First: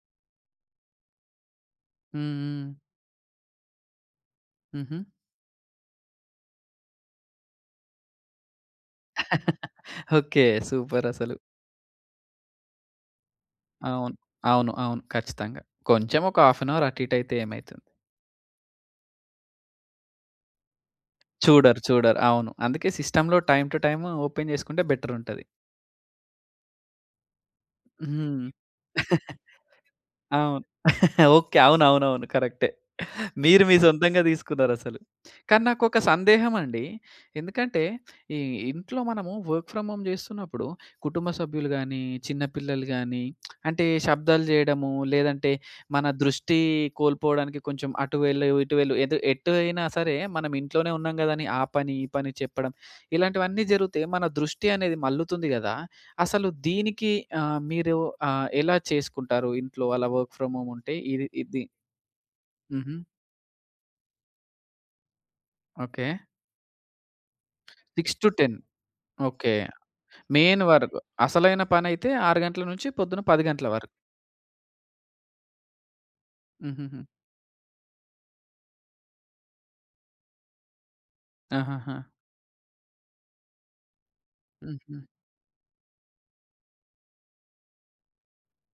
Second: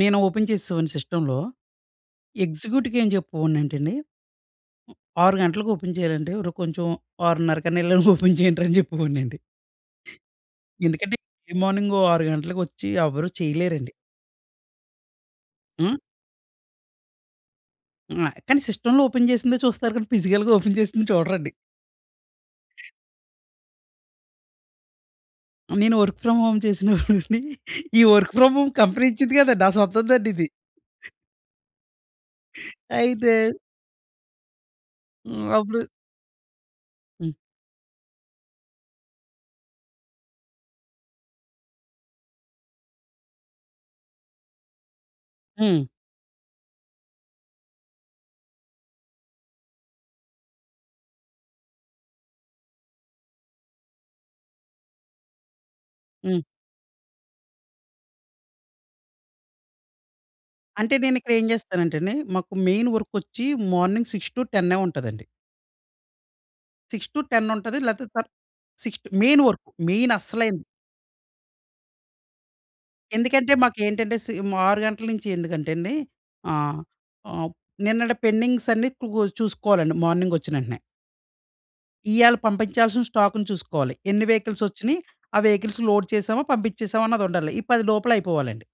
నేను ఓపెన్ చేసేవాని సిస్టమ్‌లో. హుహు. ఎగ్జిక్యూటివ్‌కేంచెప్పెవోనంటండి. హుహు. 6 గంటలకి ఓపెన్ చేయాలంటే అరు కొంచెం ఆరున్నరకనేన్నిల ఓపెన్ జేయండి‌ర అని జెప్పేవాడినండి. ఓకే ఎందుకంటే సూపర‌సలు. ఎర్లీ మార్నింగు 6 గంటలకొచ్చి ఎవరు చేయలేరండి. అవును. అవును, అవును ఖచ్చితంగా. హ్మ్! కొంచెం ఒక హాఫ్ అన్ హౌర్ అటు ఇటు అయితే ఏమైతుంది? హ్మ్. కానీ సిస్టమ్‌లో ఓపెన్ జేసిందే చూస్తారు కానీ, పిజికల్‌గా ఓపెన్ చేసింది చూడరండి. చూడరు, చూడరు. అవును అందుకే సిస్టమ్‌లో టైమ్ టు టైమ్ ఓపెన్ జేసుకుంటే బెటర్ ఉంటది. నేను వర్క్ ఫ్రామ్ హోమ్ చేసిన‌వండి, ఈ వర్క్ హ్మ్. ఫ్రామ్ హోమ్ కంపెనీ ఇచ్చింది గాదం‌డి, నా సొంతందండి ఇది. అవును. ఓకే. అవునవునవును. కరెక్టె. అయితే మీరు మీ సొంతంగా తీసుకున్నారసలు. హ్మ్. కానీ అప్పుడు నాకొక సందేహం అండి. హ్మ్. ఎందుకంటే ఈ ఇంట్లో మనము వర్క్ ఫ్రామ్ హోమ్ జేస్తున్నప్పుడు, కుటుంబ సభ్యులు గాని, చిన్నపిల్లలు గాని అంటే శబ్దాలు జేయడము, లేదంటే హ్మ్. మన దృష్టి కోల్పోడానికి కొంచెం "అటు వెళ్ళు, ఇటు వెళ్ళు" ఏదో ఎటు అయినా సరే, మనమింట్లోనే ఉన్నాం గదాని ఆ పని ఈ పని చెప్పడం ఇలాంటివన్నీ జరుగుతే, మన దృష్టి అనేది మల్లుతుంది గదా! హ్మ్. అసలు దీనికి అహ్, మీరు అహ్, ఎలా చేసుకుంటారు? ఇంట్లో అలా వర్క్ ఫ్రామ్ హోమ్ ఉంటే అంటే ఇది నేనిక్కడ ఏం ఇది. చేస్తానం‌టండి, మాకు మెయిన్ హుహు. వర్కొచ్చి మార్నింగ్ 6-10నే ఉంటదండి. ఓకే. 6-10 ఉంటది. లేతే సిక్స్ టు తర్ ten 6 to main okay. Work main main అసలయింది. వరకు అసలైన పనైతే 6 గంటల నుంచి పొద్దున 10 ఎందుకంటే, గంటల వరకు. మాకేంటంటే సేమ్ 6 గంటల నుంచి ఎందుకంటేండి, ఆహ్, హుహుహు. ఆప్ నిన్నటి పెండింగ్స్ అన్నీ క్లో చూసుకోవాలండి, మార్నింగ్ ఒచ్చినేంటనే. ఆహాహా! ఇయ్యాల పంపించాల్సిన స్టాక్‌న్ని చూసుకోవాలి. ఎన్ని వెహికల్స్ హుహు. వచ్చినియి, ఆ వెహికల్స్ లోడ్ చేసామా, పంపించేసామా అన్నదుండాలి. ఈ 10 లోపల అయిపోవాలండి.